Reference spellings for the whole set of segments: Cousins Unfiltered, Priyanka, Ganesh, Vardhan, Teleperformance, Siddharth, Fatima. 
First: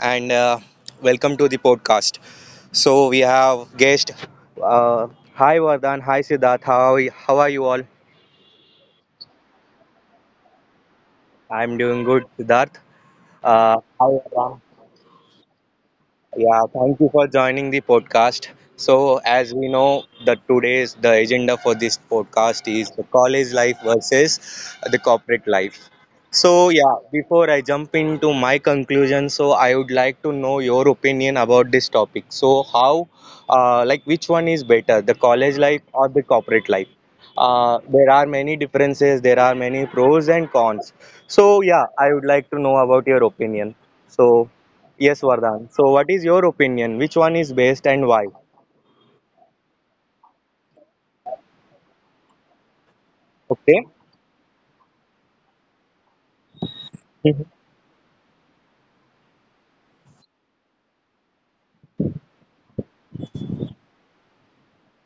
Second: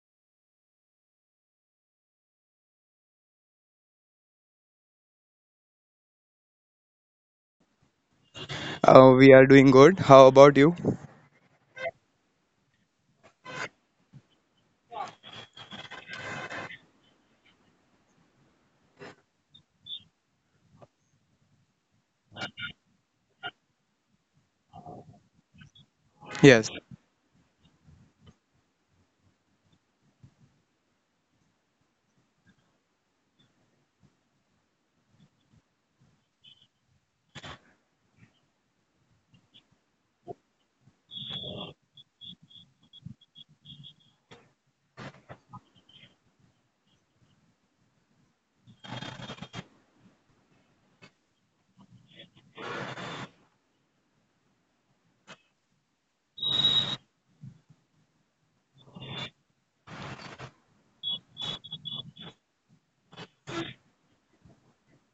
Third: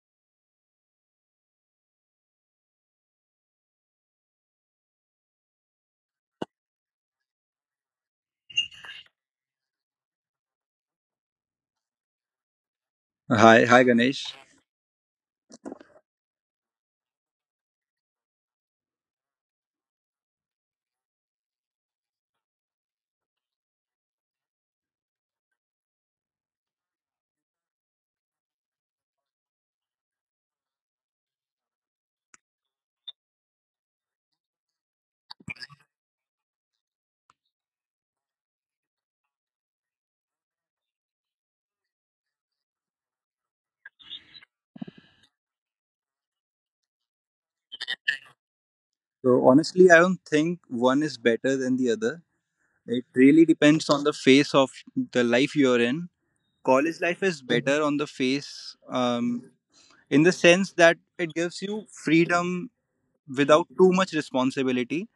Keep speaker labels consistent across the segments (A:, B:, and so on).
A: and welcome to the podcast. So we have guest. Uh, Hi, Vardhan. Hi, Siddharth. How are you all?
B: We are doing good. How about you?
A: I'm doing good, Siddharth.
C: Hi, hi
A: Hi,
C: Ganesh.
A: Vardhan. Yeah, thank you for joining the podcast. So, as we know, the today's the agenda for this podcast is the college life versus the corporate life. So,
B: Yes.
A: yeah, before I jump into my conclusion, so I would like to know your opinion about this topic. So, like, which one is better, the college life or the corporate life? There are many differences, there are many pros and cons. So, yeah, I would like to know about your opinion. So, Yes, Vardhan. So, what is your opinion? Which one is best and why?
C: So honestly, I don't think one is better than the other. It really
A: Okay.
C: depends on the phase of the life you're in. College life is
A: Hmm.
C: better on the face, in the sense that it gives you freedom without too much responsibility.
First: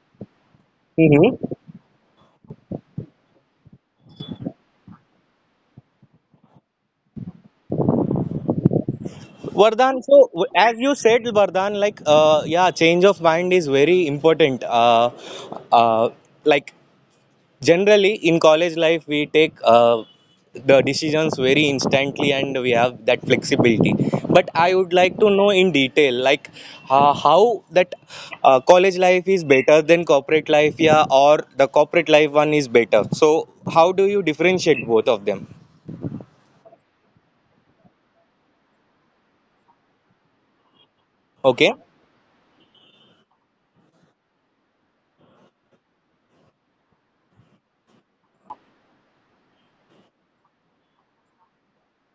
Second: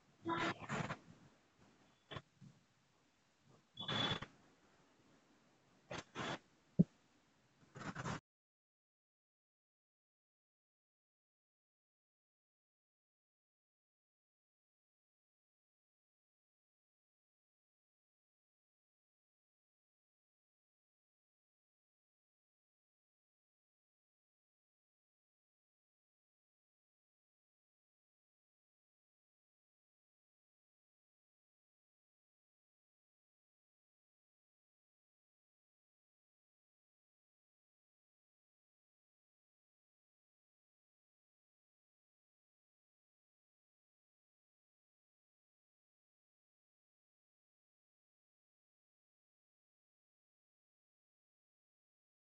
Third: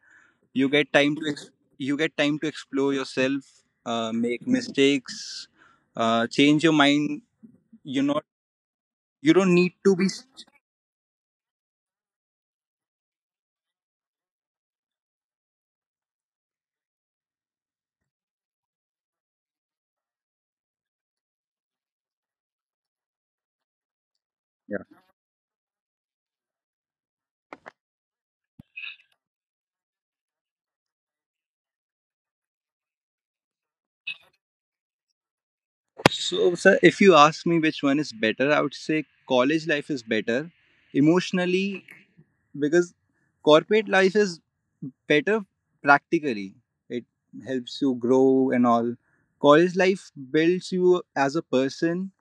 C: You get time to
A: Hmm.
C: ex- you get time to explore yourself, make mistakes, change your mind. You're not you don't need to be.
A: Vardhan, so as you said, Vardhan, like, yeah, change of mind is very important. Uh, like, generally in college life we take the decisions very instantly and we have that flexibility, but I would like to know in detail, like, how that college life is better than corporate life, yeah, or the corporate life one is better. So how do you differentiate both of them?
C: So, sir, if you ask me which one is better, I would say college life is better
A: Okay.
C: emotionally, because corporate life is better practically. It helps you grow and all. College life builds you as a person.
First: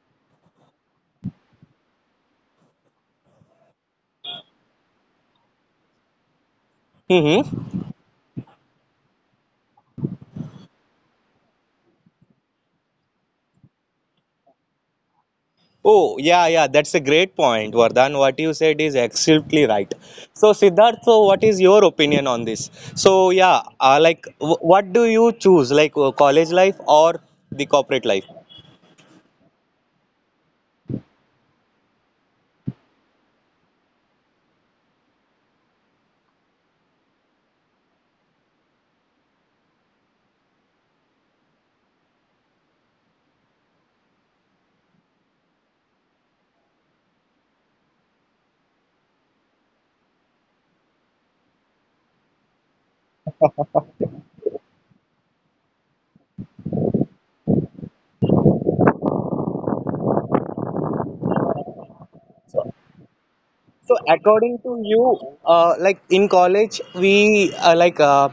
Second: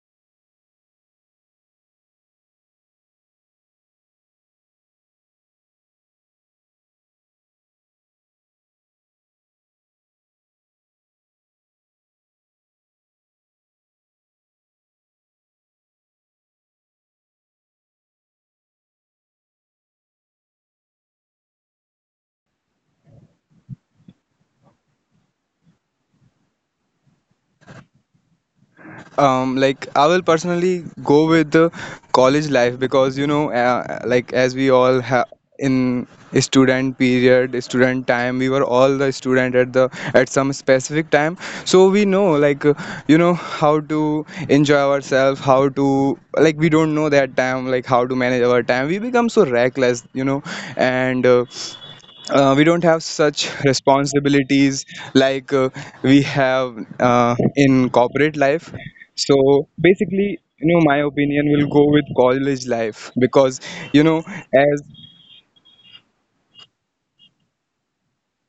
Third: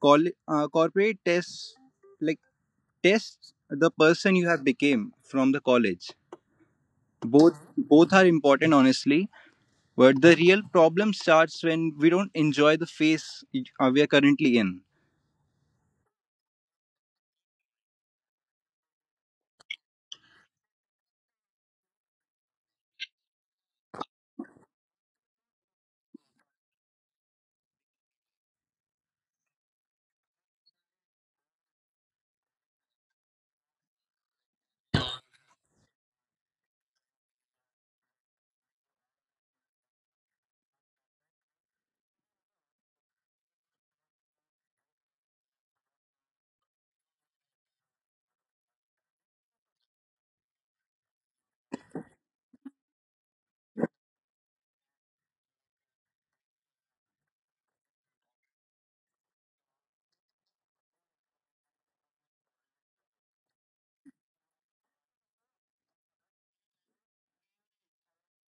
C: Corporate tests, like, tests the person you have became from the college. Both
A: Mm-hmm.
C: both are important, honestly. But the real problem starts when we don't enjoy the phase we are currently in.
A: Oh, yeah, yeah, that's a great point, Vardhan. What you said is absolutely right. So, Siddharth, so what is your opinion on this? So, yeah, like, what do you choose, like, college life or the corporate life?
B: Like I will personally go with the college life because like as we all have in student period, student time, we were all the student at the at some specific time. So we know, how to enjoy ourselves, how to like we don't know that time, like how to manage our time. We become so reckless, and we don't have such responsibilities like we have in corporate life. So basically my opinion will go with college life because you
A: So
B: know
A: according
B: as.
A: to you, like in college, we like,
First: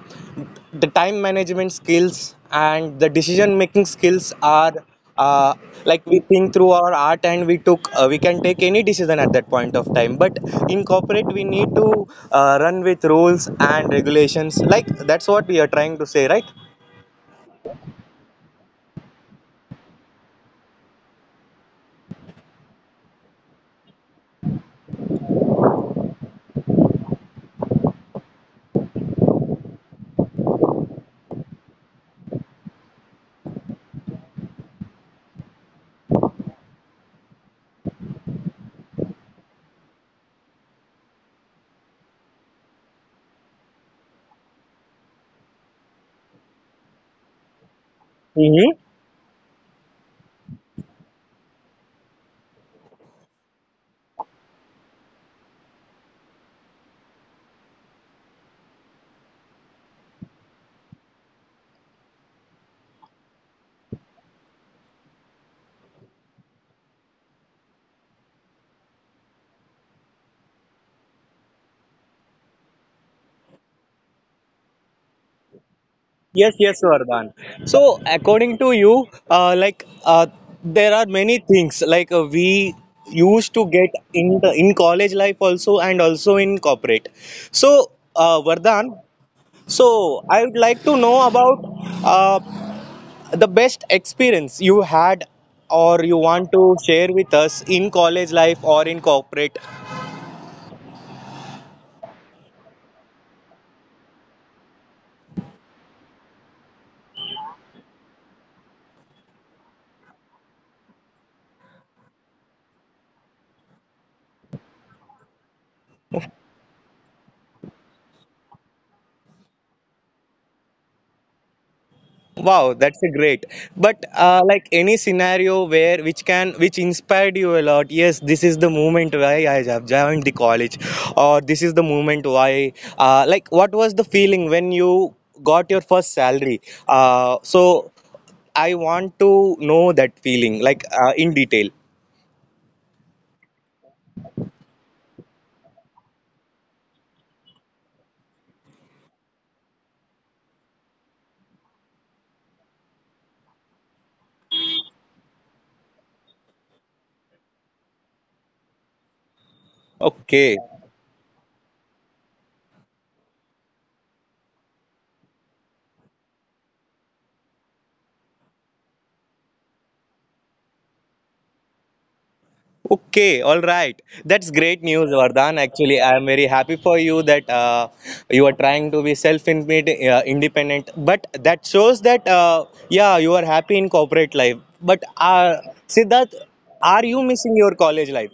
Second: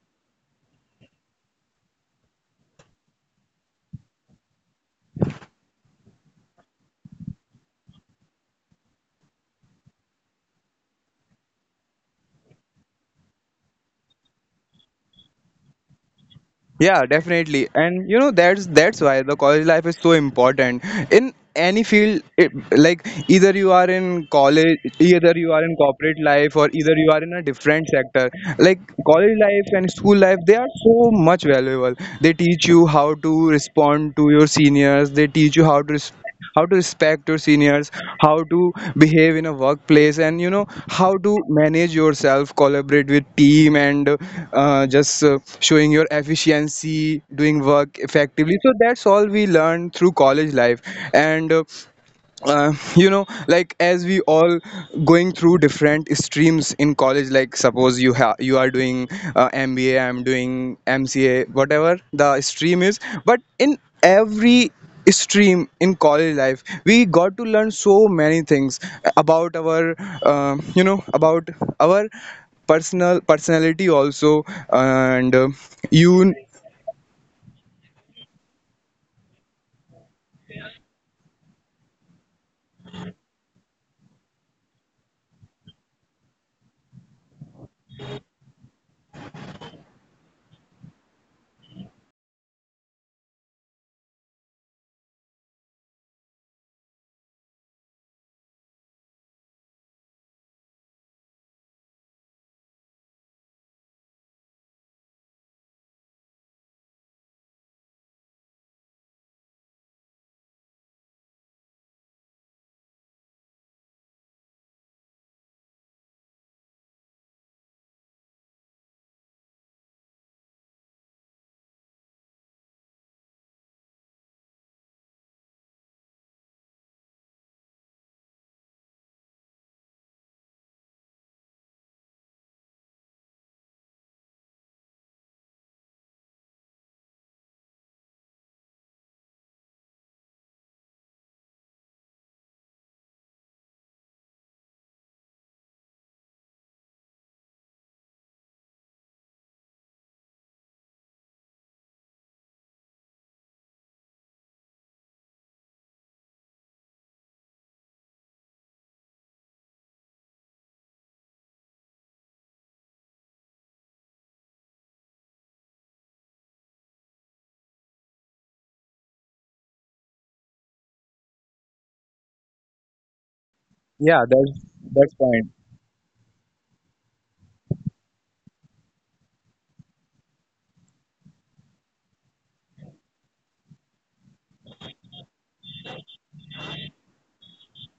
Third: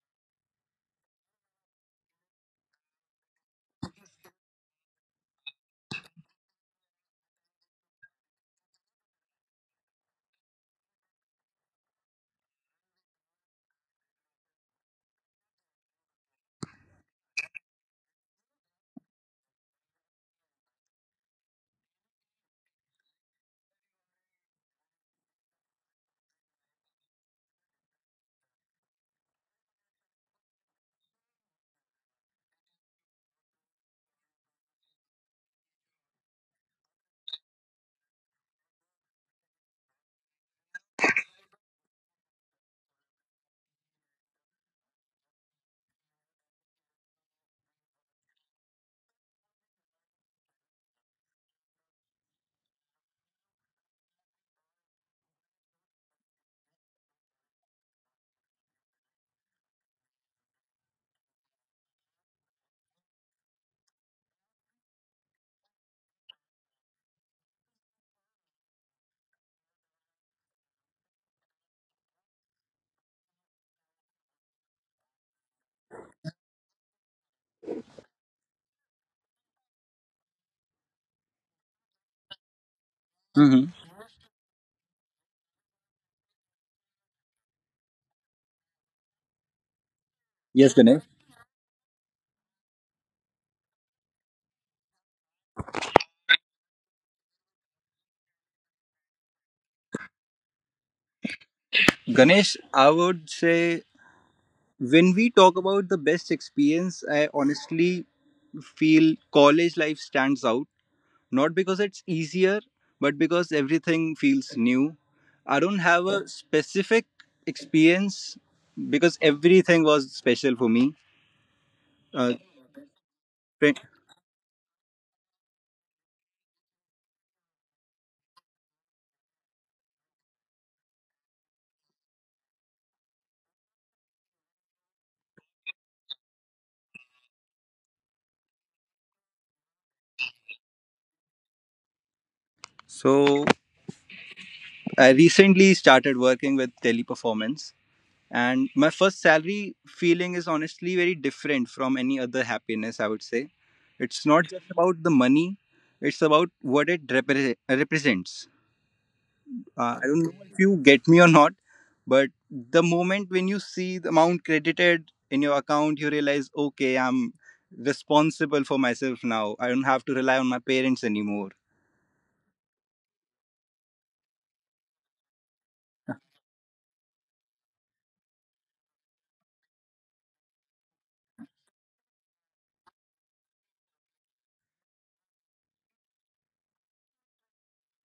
A: the time management skills and the decision making skills are uh, like, we think through our art and we can take any decision at that point of time. But in corporate, we need to run with rules and regulations. Like that's what we are trying to say, right?
B: Yeah, definitely. And you know that's why the college life is so important in any field it, like either you are in college, either you are in corporate life, or either you are in a different sector. Like college life and school life, they are so much valuable. They teach you how to respond to your seniors, they teach you how to respond, how to respect your seniors, how to behave in a workplace, and you know how to manage yourself, collaborate with team, and just showing your efficiency, doing work effectively.
A: Hmm.
B: So that's all we learn through college life. And like as we all going through different streams in college, like suppose you you are doing MBA, I'm doing MCA, whatever the stream is. But in every stream in college life, we got to learn so many things about our about our personality also. And you
A: Yes, yes, Vardhan. So, according to you, like, there are many things like, we used
C: Hmm.
A: to get in college life also and also in corporate. So, Vardhan, so I would
C: Yes,
A: like
C: Ganesh.
A: to know about uh, the best experience you had or you want to share with us in college life or in corporate.
C: Ganesh, I would say when we talk about the best experience, I honestly feel college life stands out. Not because it's easier, but because everything feels new. I don't have a specific experience, because everything was special for me. Uh,
A: Wow, that's a great. But like any scenario where which inspired you a lot. Yes, this is the moment why I have joined the college, or this is the moment why. Like, what was the feeling when you got your first salary? So I want to know that feeling, like, in detail.
C: so I recently started working with Teleperformance, and my first salary feeling is honestly very different from any other happiness, I would say. It's not just about the money, it's about what it represents. I don't
A: Okay.
C: know if you get me or not, but the moment when you see the amount credited in your account, you realize, okay, I'm responsible for myself now. I don't have to rely on my parents anymore.
A: Okay, all right.
B: yeah,
A: That's great news,
B: that's
A: Vardhan.
B: fine.
A: Actually, I am very happy for you that you are trying to be self-independent, independent. But that shows that yeah, you are happy in corporate life. But Siddharth, are you missing your college life?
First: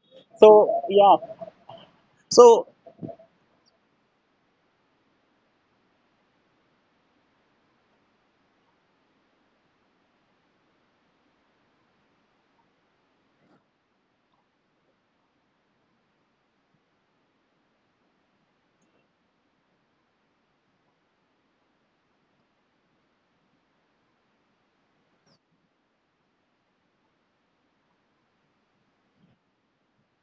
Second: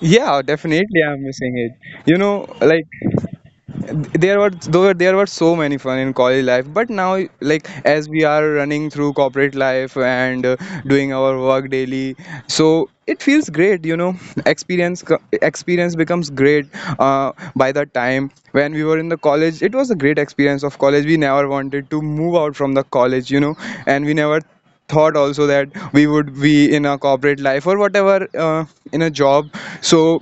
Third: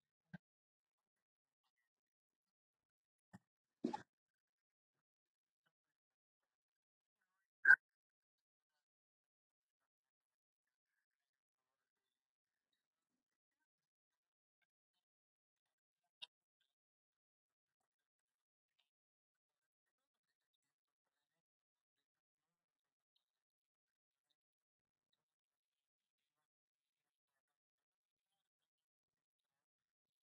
B: Yeah,
A: So
B: definitely
A: yeah.
B: I'm missing it, you know.
A: So.
B: Like there were, though there were so many fun in college life, but now, like as we are running through corporate life and doing our work daily, so it feels great, you know. Experience becomes great by the time. When we were in the college, it was a great experience of college. We never wanted to move out from the college, you know. And we never thought also that we would be in a corporate life, or whatever, in a job. So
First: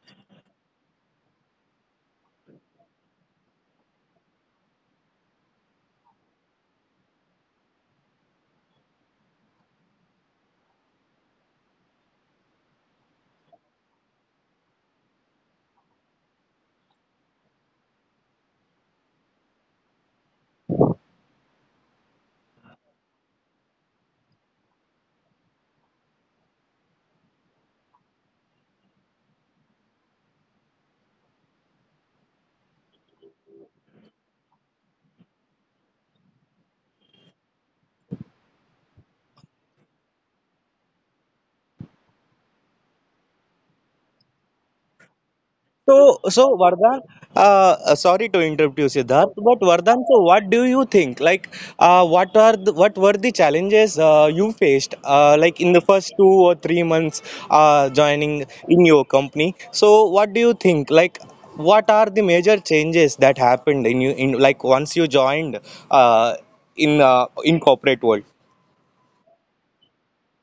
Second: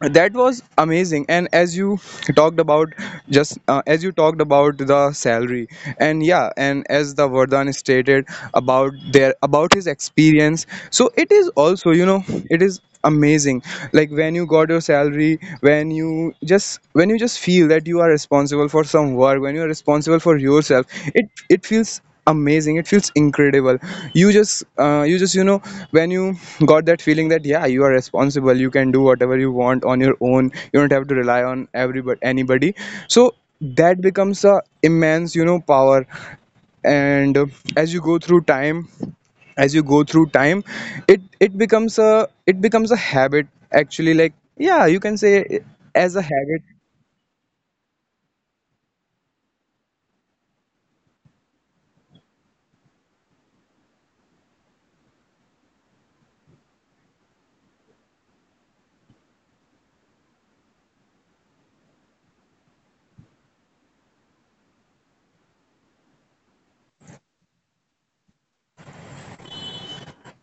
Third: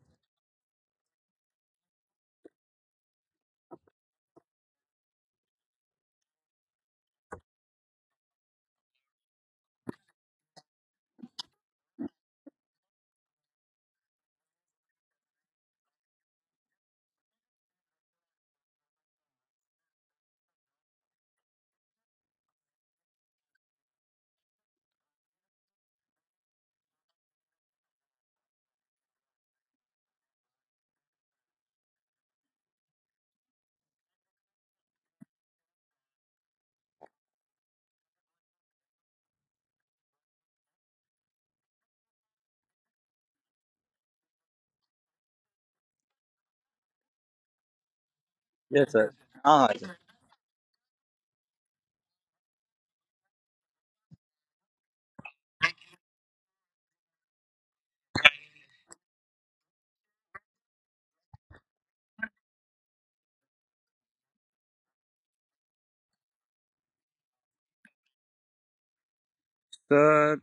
B: that was amazing. And as you talked about, just as you talked about the salary, and yeah, and as the Vardhan stated about their, about his experience, so it is also, you know, it is amazing. Like when you got your salary, when you just, when you just feel that you are responsible for some work, when you are responsible for yourself, it feels amazing, it feels incredible. You just you just you know when you got that feeling that yeah, you are responsible, you can do whatever you want on your own. You don't have to rely on everybody, anybody. So that becomes a immense, you know, power. And as you go through time, as you go through time, it becomes a habit, actually. Like yeah, you can say it as
A: So,
B: a
A: so
B: habit.
A: Vardhan, sorry to interrupt you,
C: Yes, sir.
A: Siddharth, but
C: Ah,
A: Vardhan, so what do you think? Like, what were the challenges you faced, like in the first 2 or 3 months joining in your company? So, what do you think? Like, what are the major changes that happened in you in, like, once you joined uh, in corporate world?
C: sir.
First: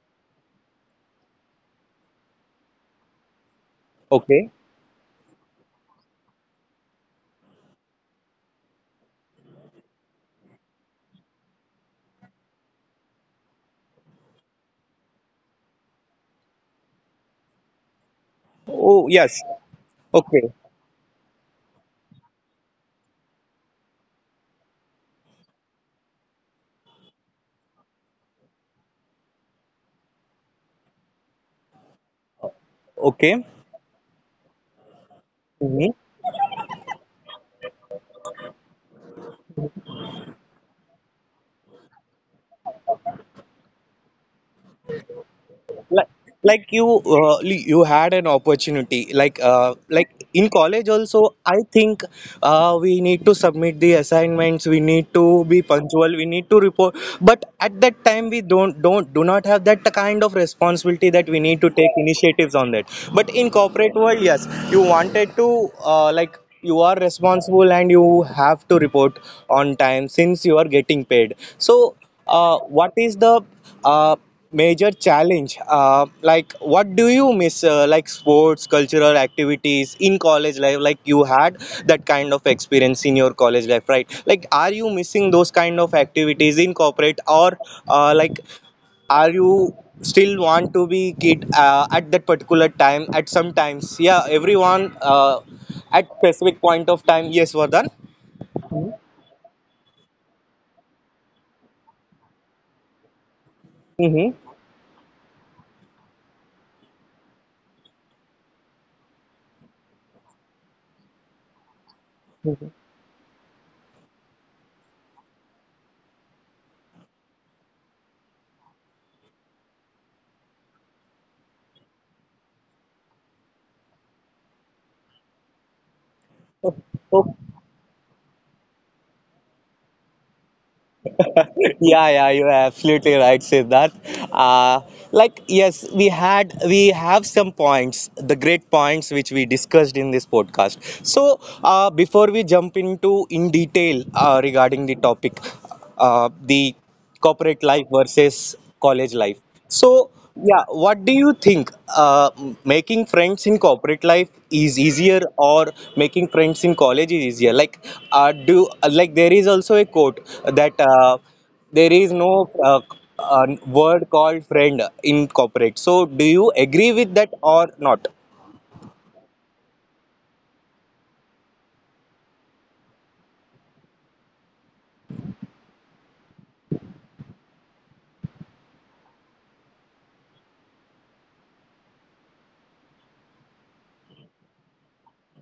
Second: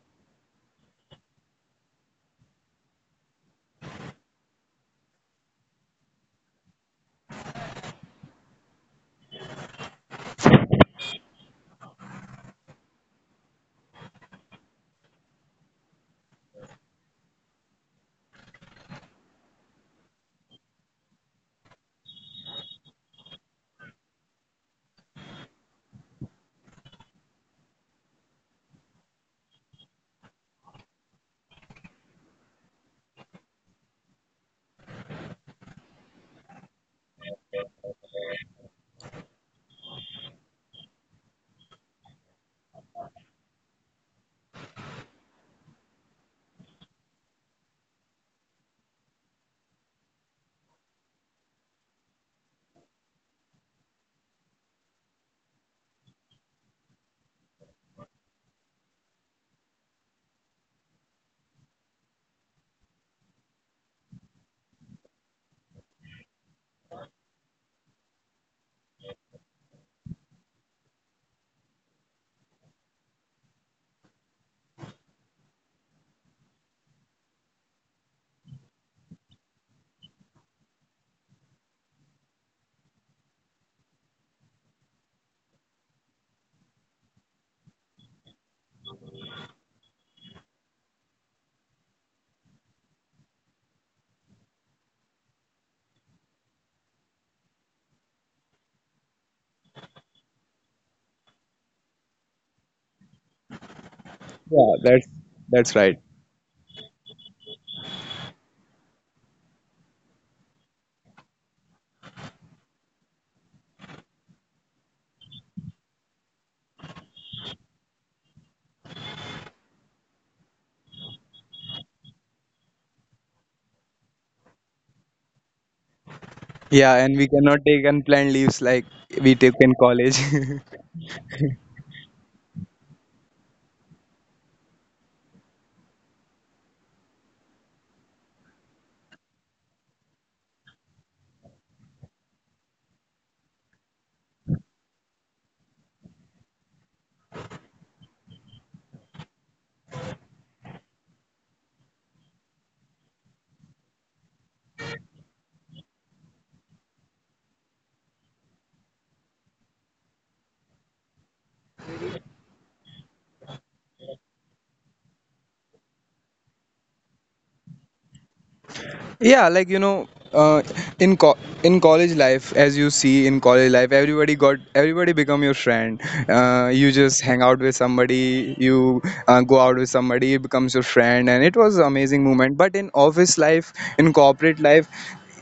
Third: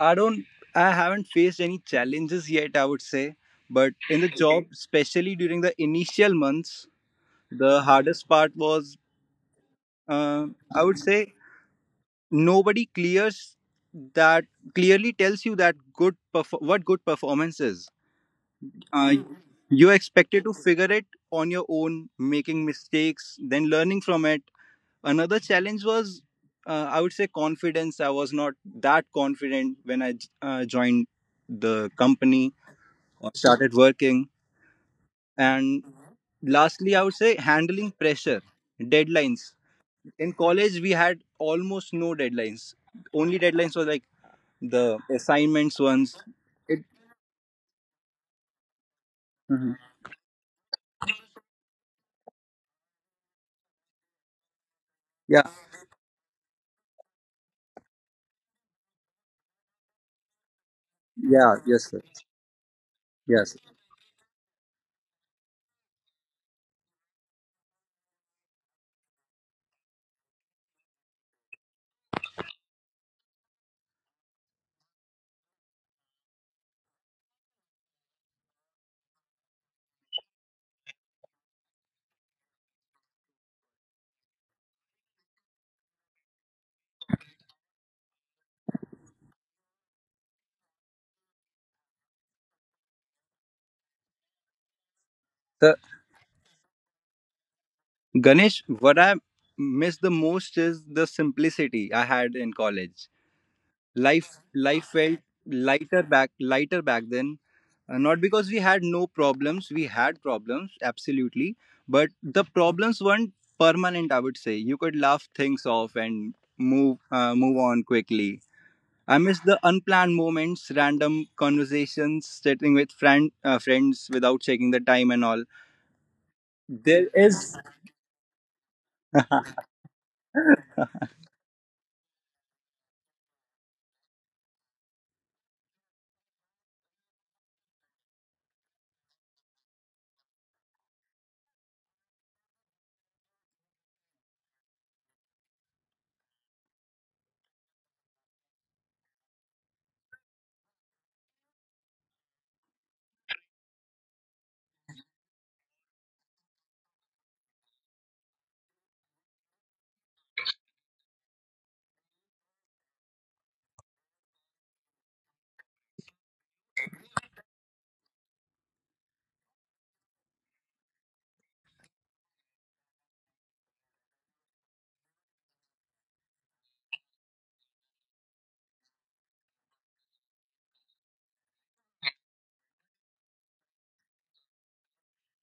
C: I don't I haven't faced any challenges yet, I would say. But in the
A: Okay.
C: job, okay, especially during the initial months, the hardest part was, uh, I would say, nobody clears that clearly tells you that what good performance is.
A: Oh
C: Mm.
A: yes.
C: You're expected
A: Okay.
C: to figure it on your own, making mistakes, then learning from it. Another challenge was, I would say, confidence. I was not that confident when I joined the company or
A: Okay.
C: started working. And
A: Mm-hmm.
C: lastly, I would say, handling pressure, deadlines. In college, we had almost no deadlines. Only deadlines were like the assignments
A: like
C: ones.
A: like you had an opportunity like, in college also, I think we need to submit the assignments, we need to
C: Yeah.
A: be punctual, we need to report, but at that time we don't do not have that kind of responsibility that we
C: Yeah,
A: need to
C: yes sir.
A: take initiatives on that. But in
C: Yes.
A: corporate world, yes, you wanted to, like, you are responsible and you have to report on time since you are getting paid. So what is the uh, major challenge? Like, what do you miss? Like, sports, cultural activities in college life? Like you had that kind of experience in your college life, right? Like, are you missing those kind of activities in corporate, or, like, are you still want to be kid at that particular time? At some times, yeah, everyone,
C: So,
A: at specific point of time. Yes, Vardhan.
C: Ganesh,
A: Mm-hmm.
C: what I miss the most is the simplicity I had in college life.
B: Yeah,
C: life felt
B: that's right.
C: lighter back lighter back then. Not because we had no problems. We had problems, absolutely, but the problems weren't permanent, I would say. You could laugh things off and move on quickly. I miss the unplanned moments, random conversations, sitting with friends without checking the time and all.
B: Yeah,
C: There
B: and we
A: Mm-hmm.
C: is.
B: cannot take unplanned leaves like we take in college.
A: Yeah, yeah, you're absolutely right, Siddharth. Uh, like, yes, we have some points, the great points which we discussed in this podcast. So, before we jump into in detail regarding the topic, the corporate life versus college life. So, yeah, what do you think? Making friends in corporate life is easier, or making friends in college is easier? Like, do like, there is also a quote that, there is no word called friend in corporate. So, do you agree with that or not?
B: Yeah, like uh, in co- in college life, as you see in college life, everybody got, everybody become your friend. You just hang out with somebody, you go out with somebody, it becomes your friend, and it was an amazing moment. But in office life, in corporate life,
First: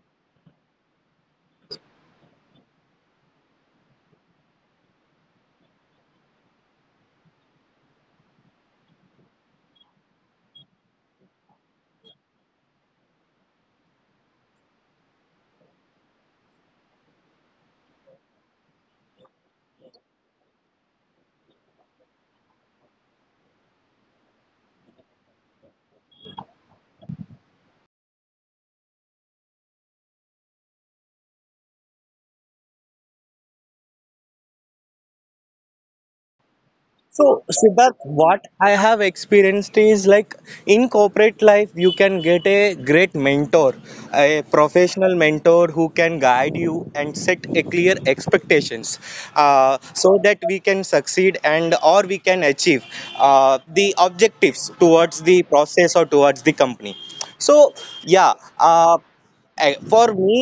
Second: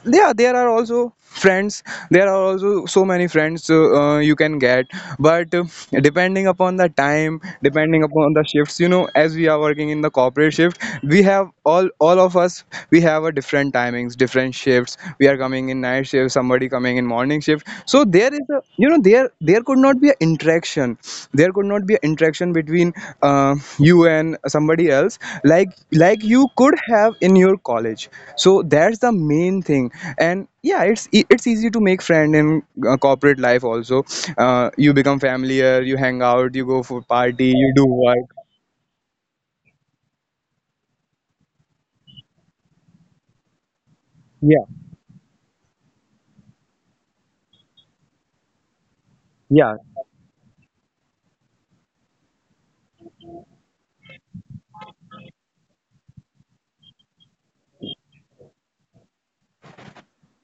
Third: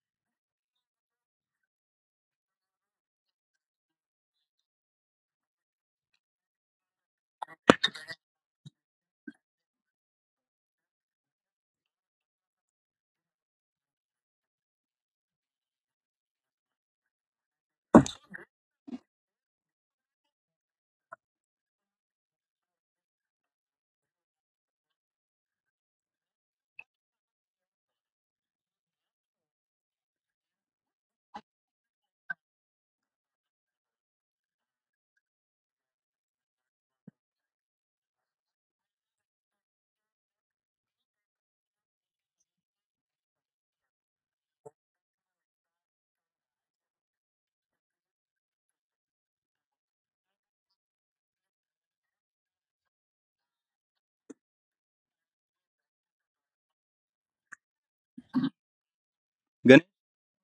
B: yeah, there are also friends, there are also so many friends you can get. But depending upon the time, depending upon the shifts, you know, as we are working in the corporate shift, we have all of us, we have a different timings, different shifts. We are coming in night shift, somebody coming in morning shift. So there is a, you know, there could not be an interaction, there could not be an interaction between uh, you and somebody else, like like you could have in your college. So that's the main thing. And yeah, it's easy to make friend in corporate life also. You become familiar, you hang out, you go for
A: So,
B: party, you do
A: Siddharth,
B: work.
A: what I have experienced is like in corporate life, you can get a great mentor, a
B: Yeah,
A: professional mentor who can guide you and set a clear expectations,
B: yeah.
A: so that we can succeed and or we can achieve the objectives towards the process or towards the company. So, yeah, uh,
C: Gan-
A: for me,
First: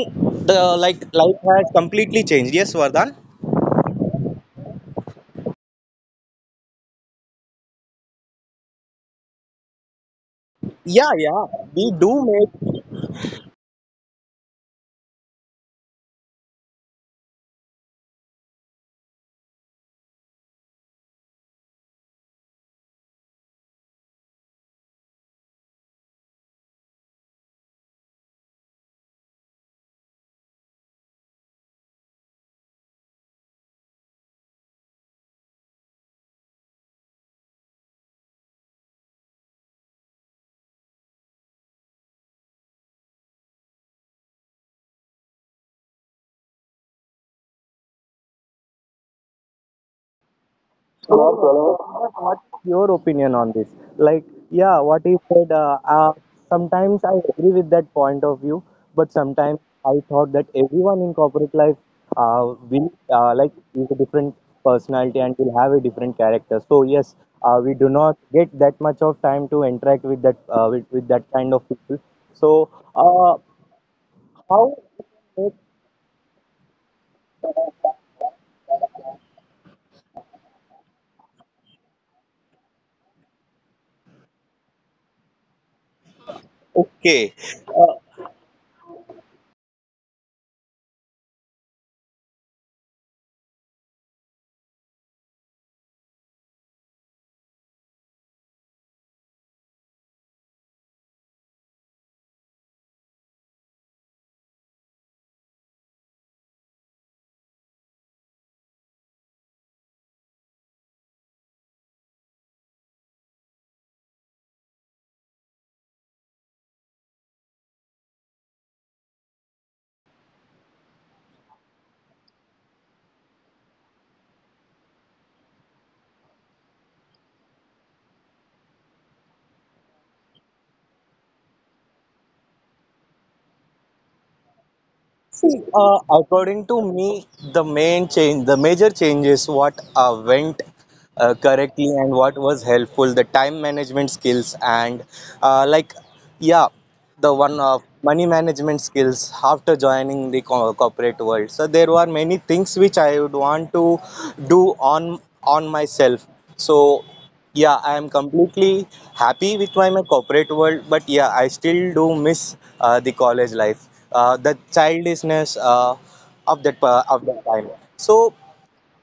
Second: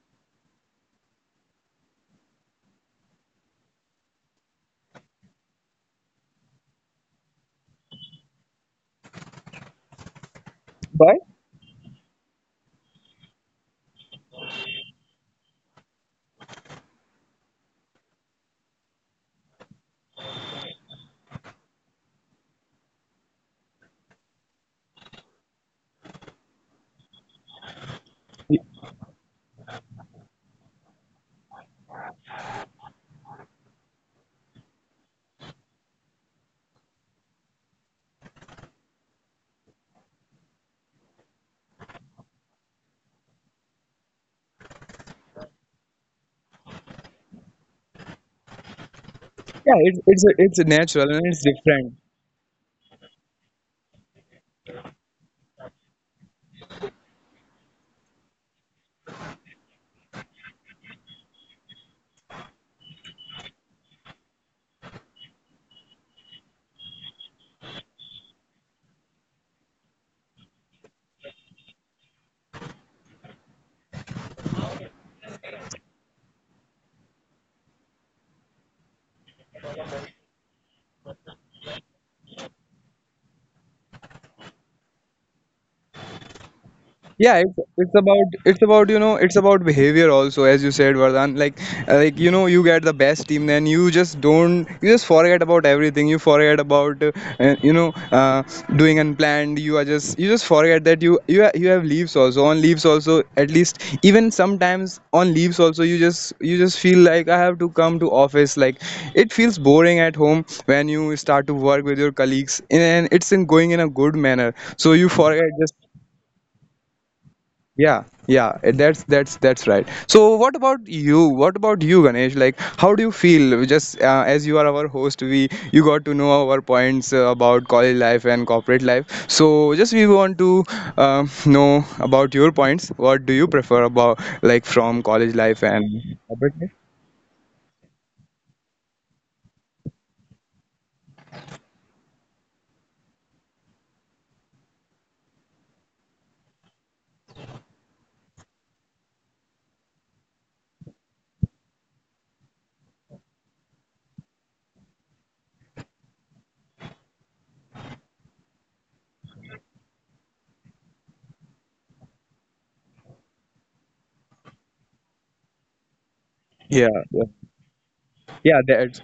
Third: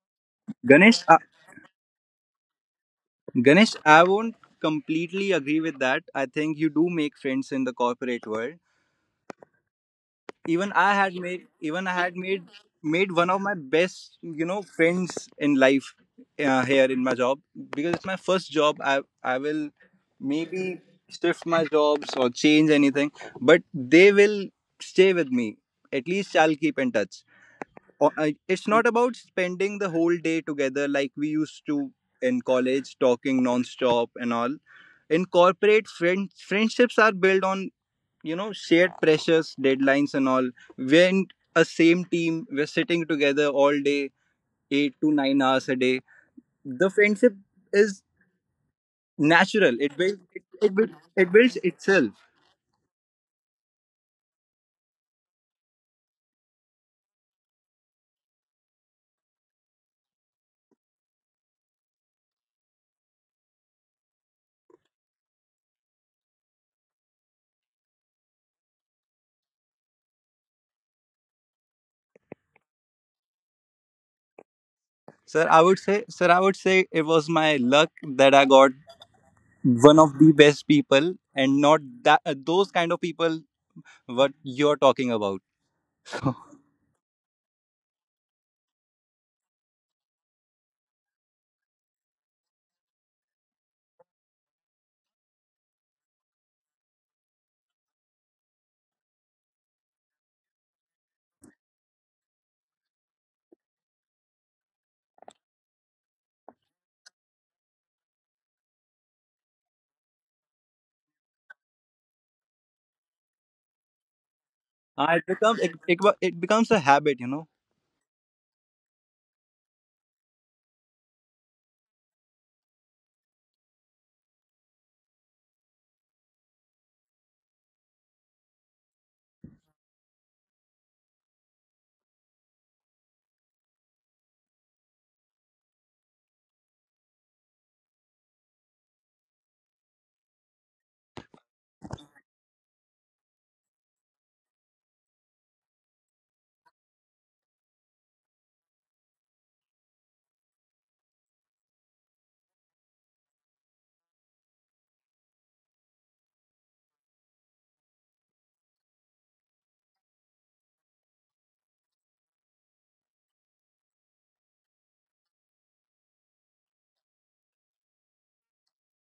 A: the
C: ganesh,
A: like life has completely changed. Yes, Vardhan.
C: Ganesh, I won't completely agree with that. I think you do make friends in the corporate world. Even I
A: Yeah,
C: had
B: But
A: yeah.
C: made even
A: We
C: I
A: do
C: had made
A: make.
C: made one of my best, you know, friends in life, here in my job, because it's my first job. I will maybe shift my jobs or change anything, but they will stay with me. At least I'll keep in touch. It's not about spending the whole day together like we used to in college, talking non-stop and all. In corporate, friendships are built on, you know, shared pressures, deadlines and all. We're in a same team, we're sitting together all day, 8 to 9 hours a day. The friendship is natural.
B: yeah,
C: it
B: it's
C: builds
B: it's
C: it,
B: it's
C: it, builds-
B: natural and
C: it
B: it's
C: builds
B: different.
C: itself.
A: What's your opinion on this? Like, yeah, what he said, sometimes I agree with that point of view, but sometimes I thought that everyone in corporate life like, is a different personality and will have a different character. So, yes, we do not get that much of time to interact with that kind of people. So, uh, how we
C: sir
A: can make.
C: i would say sir i would say it was my luck that I got one of the best people, and not that, those kind of people what you're talking about.
A: Okay.
B: Yeah, it's, it's about, you know, it's about behavior also, as you said, Vardhan. Like like you know, you get the best team, then you just don't, you just forget about everything. You forget about uh, you know uh, doing unplanned. You are just, you just forget that you have leaves also, on leaves also, at least, even sometimes on leaves also, you just, you just feel like I have to come to office. Like it feels boring at home when you start to work with your colleagues and it's in going in a good manner, so you
C: Ah, it
B: forget
C: becomes, it,
B: just.
C: it, wa- it becomes a habit, you know.
B: Yeah, yeah, that's that's right. So what about you, what about you, Ganesh? Like how do you feel? Just as you are our host, we you got to know our points about college life and corporate life. So just we want to know about your points. What do you prefer about, like, from college
A: See,
B: life and corporate
A: according
B: life?
A: to me, the main change, the major change is what went correctly and what was helpful, the time management skills and, like, yeah, the one of money management skills after joining the corporate world. So there were many things which I would want to do on myself. So yeah, I am completely happy with my corporate world, but yeah, I still do miss the college life, the childishness, of that
B: Yeah,
A: pa- of that time. So,
B: yeah, that,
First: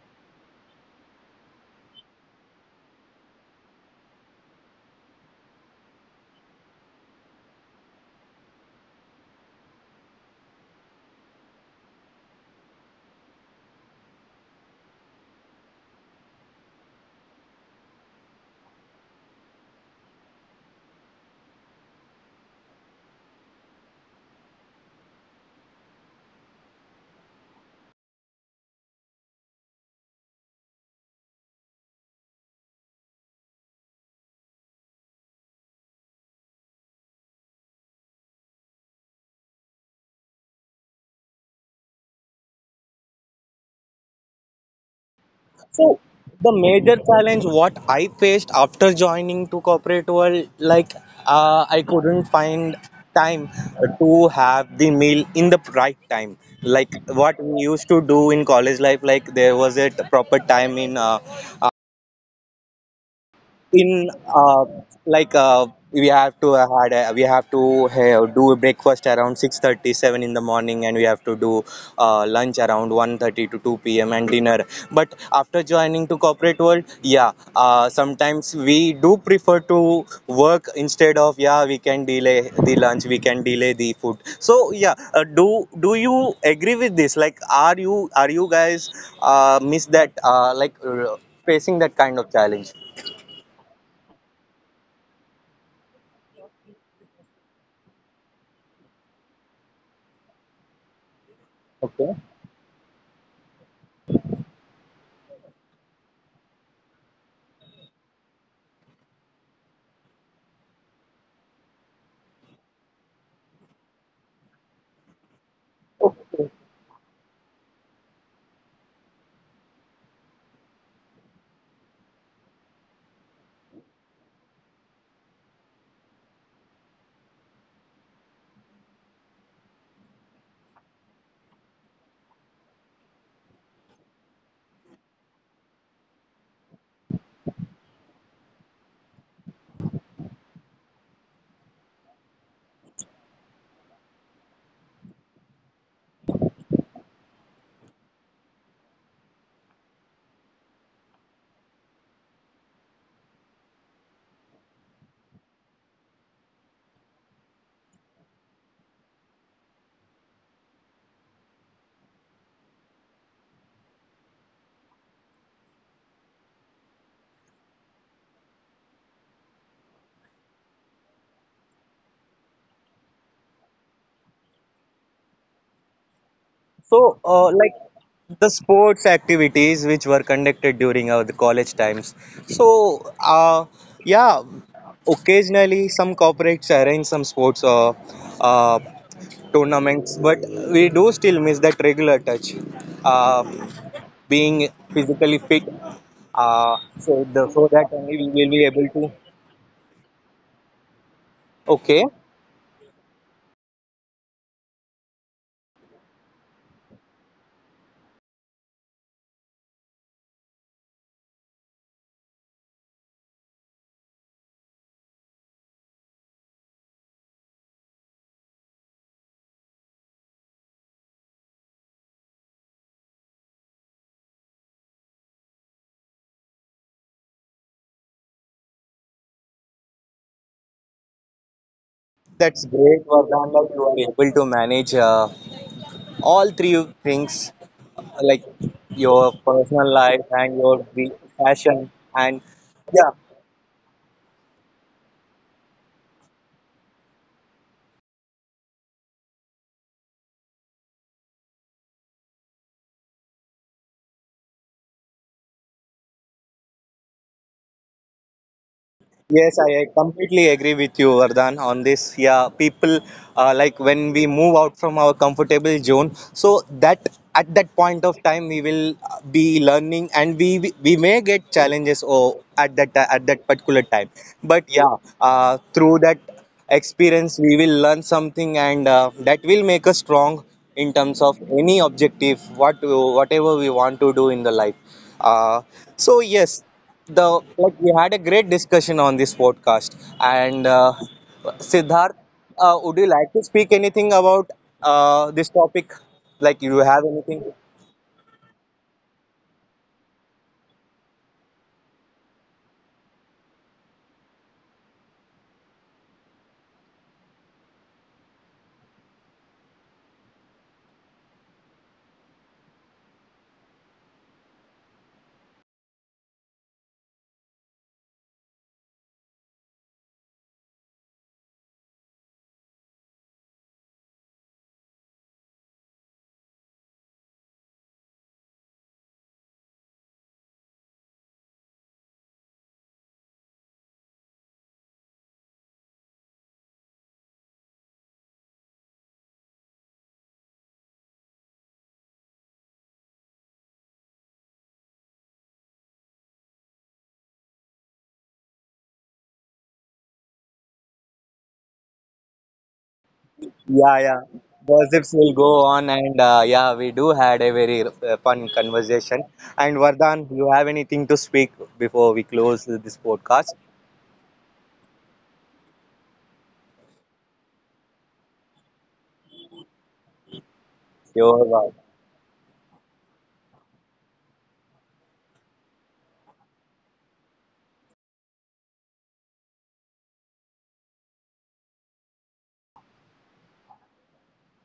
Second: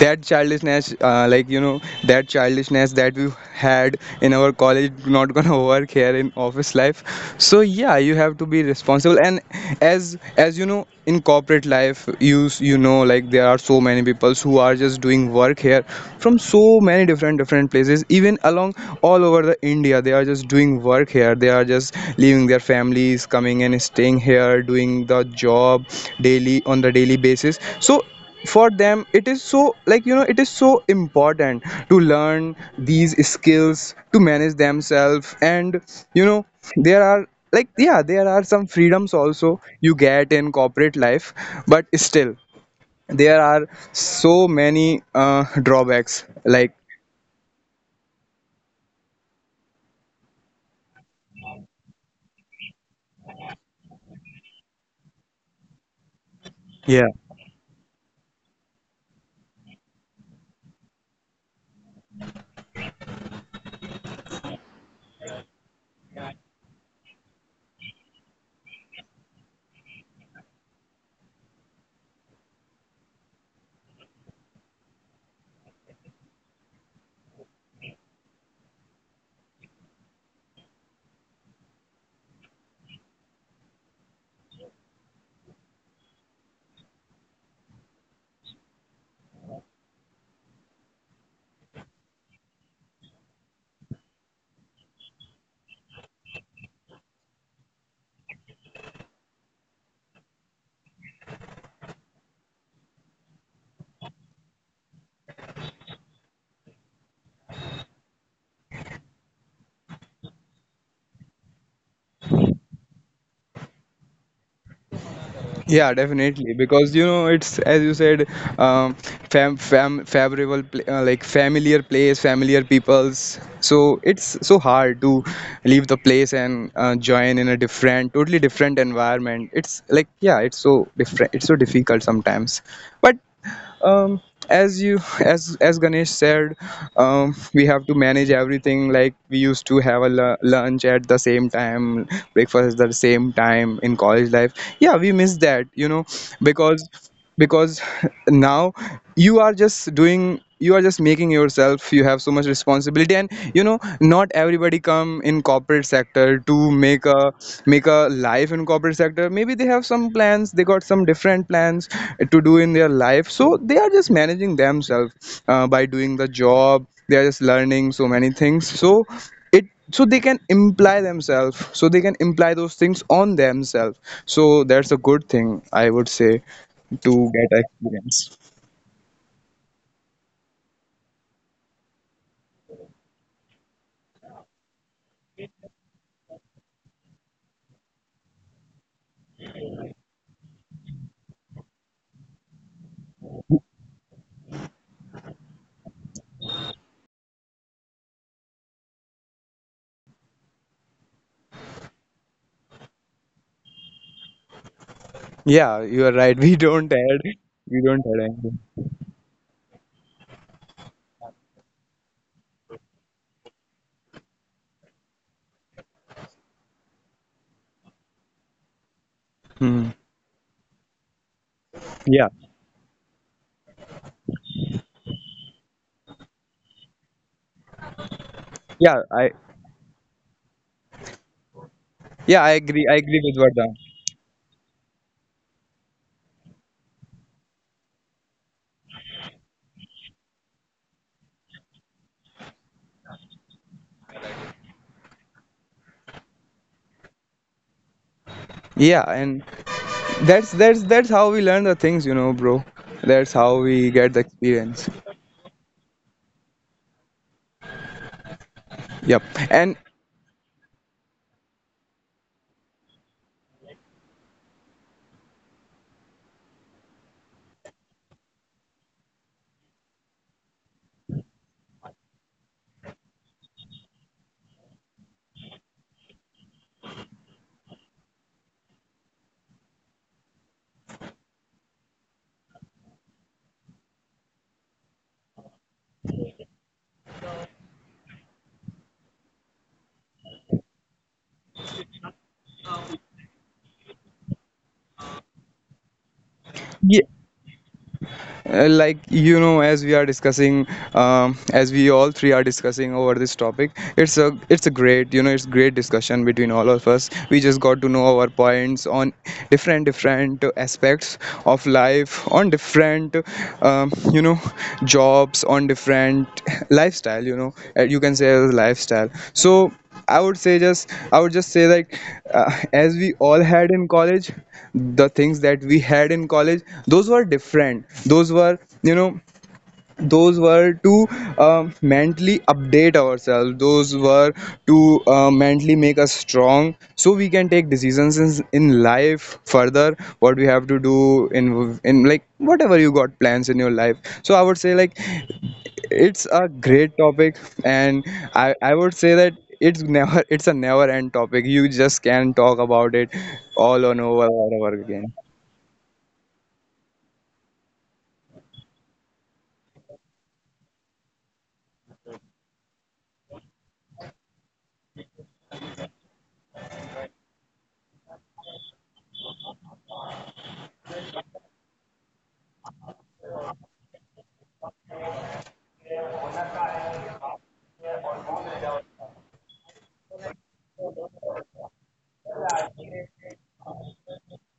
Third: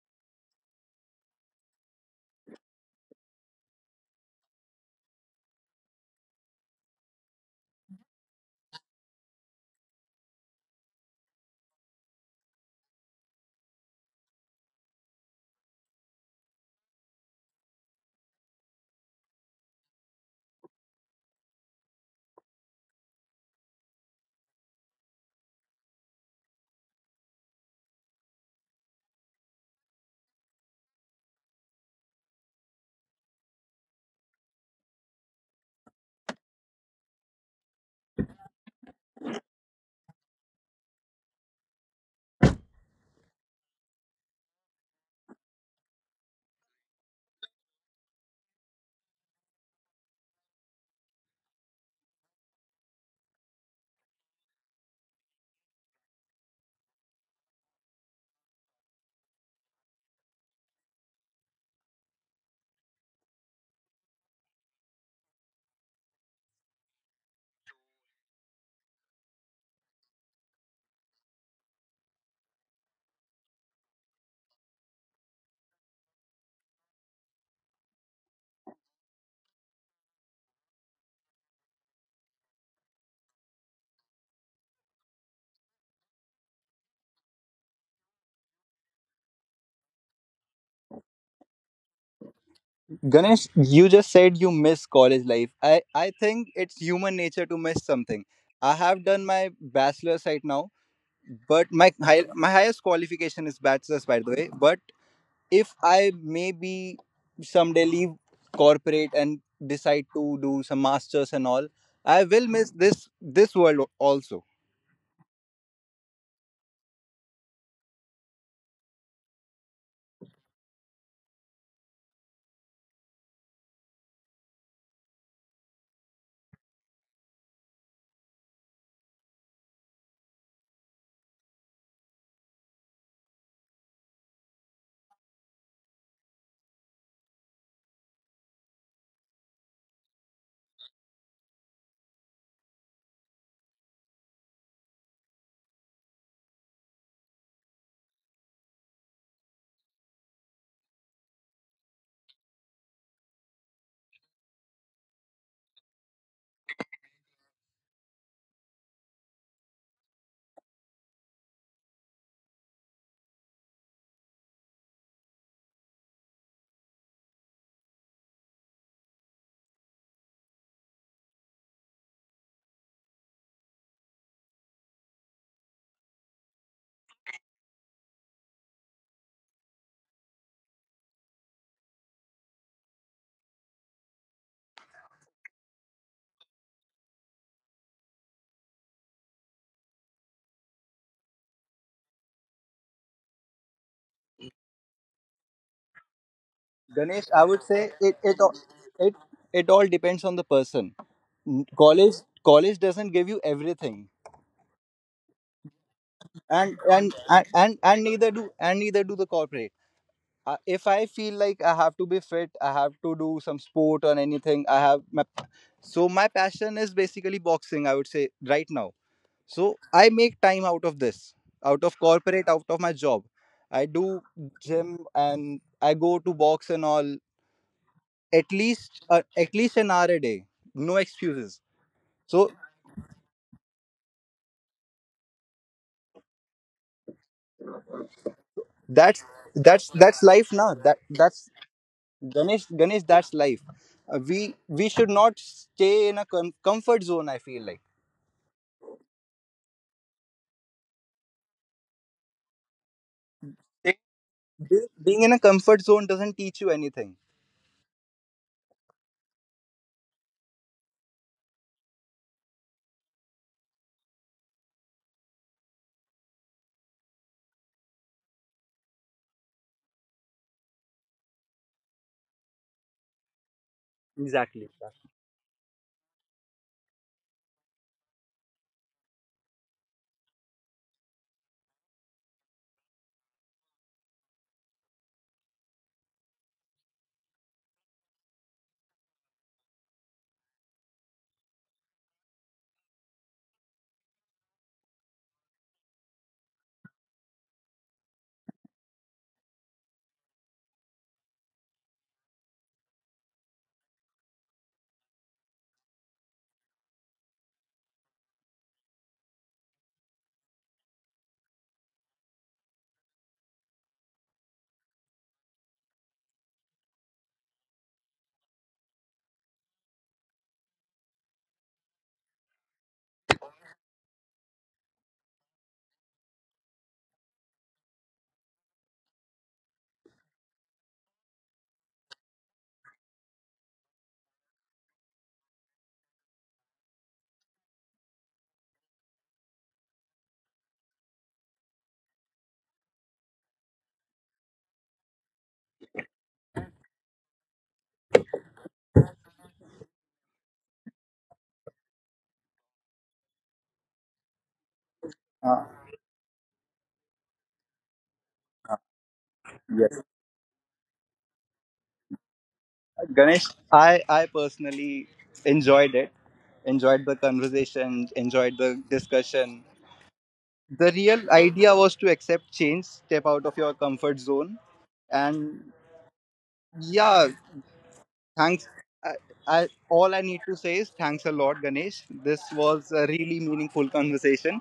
B: that childishness, like you know, that childishness that we had in our college not gonna work here in office life. So yeah, you have to be responsible. And as you know, in corporate life, you know, like there are so many people who are just doing work here from so many different, different places, even along all over the India. They are just doing work here, they are just leaving their families, coming and staying here, doing the job daily, on the daily basis. So for them it is so, like you know, it is so important to learn these skills, to manage themselves. And you know, there are, like yeah, there are some freedoms also you get in corporate life. But still there are so many
A: so
B: drawbacks
A: the
B: like.
A: major challenge what I faced after joining to corporate world, like, I couldn't find time to have the meal in the right time. Like what we used to do in college life, like there was a proper time in. In uh, like, we have to, we have to do a breakfast around 6:37 in the morning, and we have to do lunch around 1:30 to 2 p.m. and dinner. But after joining to corporate world, yeah, sometimes we do prefer to work instead of, yeah, we can delay the lunch, we can delay the food. So yeah, do you agree with this? Like, are you guys miss that, like, facing that kind of challenge?
C: Ganesh, you just said you miss college life. I think it's human nature to miss something. I have done my bachelor's right now, but my
A: Okay.
C: high, my highest qualification is bachelor's, by the way. But if I maybe someday leave corporate and decide to do some masters and all, I will miss this world also.
B: Yeah, definitely. Because you know, it's as you said, um, favorable, like familiar place, familiar peoples. So it's so hard to leave the place and join in a different, totally different environment. It's like, yeah, it's so different. It's so difficult sometimes. But um, as you, as Ganesh said, we have to manage everything. Like we used to have a lunch at the same time, breakfast at the same time in college life. Yeah, we miss that, you know. because because now you are just doing, you are just making yourself, you have so much responsibility. And you know, not everybody come in corporate sector to make a, make a life in corporate sector. Maybe they have some plans, they got some different plans to do in their life. So they are just managing themselves by doing the job. They are just learning so many things. So it, so they can imply themselves, so they can imply those things on themselves. So that's a good thing, I would say.
A: So,
B: To get.
A: like, the sports activities which were conducted during our the college times. So, uh, yeah, occasionally some corporates arrange some sports uh, tournaments, but we do still miss that regular touch, uh, being physically fit. Uh, so,
C: Ganesh, I
A: the,
C: would
A: so
C: say
A: that only
C: it
A: we
C: it
A: will be
C: all-
A: able to.
C: it it all depends on the person. N-
A: Okay,
C: College college doesn't give you everything,
B: Yeah, you are right. We
C: and
B: don't add. We don't add anything.
C: neither do the corporate. If I feel like I have to be fit, I have to do some sport or anything. I have my so my passion is basically boxing, I would say, right now. So
B: Hmm.
C: I make time out of this, out of
B: Yeah.
C: corporate, out of my job. I do gym and I go to box and all, at least
B: Yeah.
C: uh,
B: I.
C: at least an hour a day. No excuses.
B: Yeah,
C: So
B: I
A: that's
B: agree.
A: great,
B: I agree with
A: Vardhan, that
B: Vardhan.
A: you are able to manage all three things, like
C: that's,
A: your personal
C: that's
A: life
C: that's life
A: and
C: now.
A: your
C: that that's
A: passion, and
C: ganesh ganesh
A: yeah.
C: that's life. We should not stay in a comfort zone, I feel like.
B: Yeah, and that's that's how we learn the things, you know, bro. That's how we
C: It-
B: get the
C: Be-
B: experience.
C: being in a comfort zone doesn't teach you anything.
B: Yep.
A: Yes, I
B: And
A: completely agree with you, Vardhan, on this. Yeah, people, like when we move out from our comfortable zone, so that at that point of time we will, be learning, and we may get challenges or at that particular time. But
C: Exactly.
A: yeah, through that experience, we will learn something, and that will make us strong in terms of any objective, whatever we want to do in the life. Uh, so, yes, the like, we had a great discussion on this podcast. And Siddharth, would you like to speak anything about this topic, like, you have
B: yeah,
A: anything?
B: Like you know, as we are discussing, as we all three are discussing over this topic, it's a, it's a great, you know, it's great discussion between all of us. We just got to know our points on different, different aspects of life, on different, um, you know jobs, on different lifestyle, you know, you can say as lifestyle. So I would say, just I would just say, like as we all had in college, the things that we had in college, those were different. Those were, you know, those were to mentally update ourselves. Those were to mentally make us strong, so we can take decisions in life further. What we have to do in, like, whatever you got plans in your life. So I would say, like, it's a great topic. And I would say that it's never it's a never end topic. You just can talk about it all
A: Yeah,
B: on
A: yeah.
B: over and over
A: Gossips
B: again.
A: will go
C: Uh,
A: on, and yeah, we do had a very fun conversation. And
C: yes,
A: Vardhan, you have anything to speak before we close this
C: Ganesh.
A: podcast?
C: I i personally enjoyed it, enjoyed the conversation, enjoyed the discussion. The real
A: Your, uh,
C: idea was to accept change, step out of your comfort zone, and yeah, thanks. I, I, all I need to say is thanks a lot, Ganesh. This was a really meaningful conversation.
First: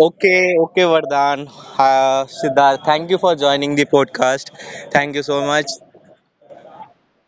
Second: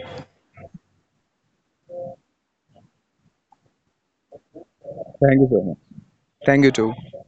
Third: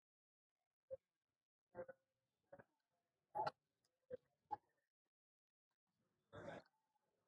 A: Okay, okay, Vardhan. Siddharth, thank you for joining the podcast. Thank you
B: Thank
A: so
B: you so
A: much.
B: much. Thank you too.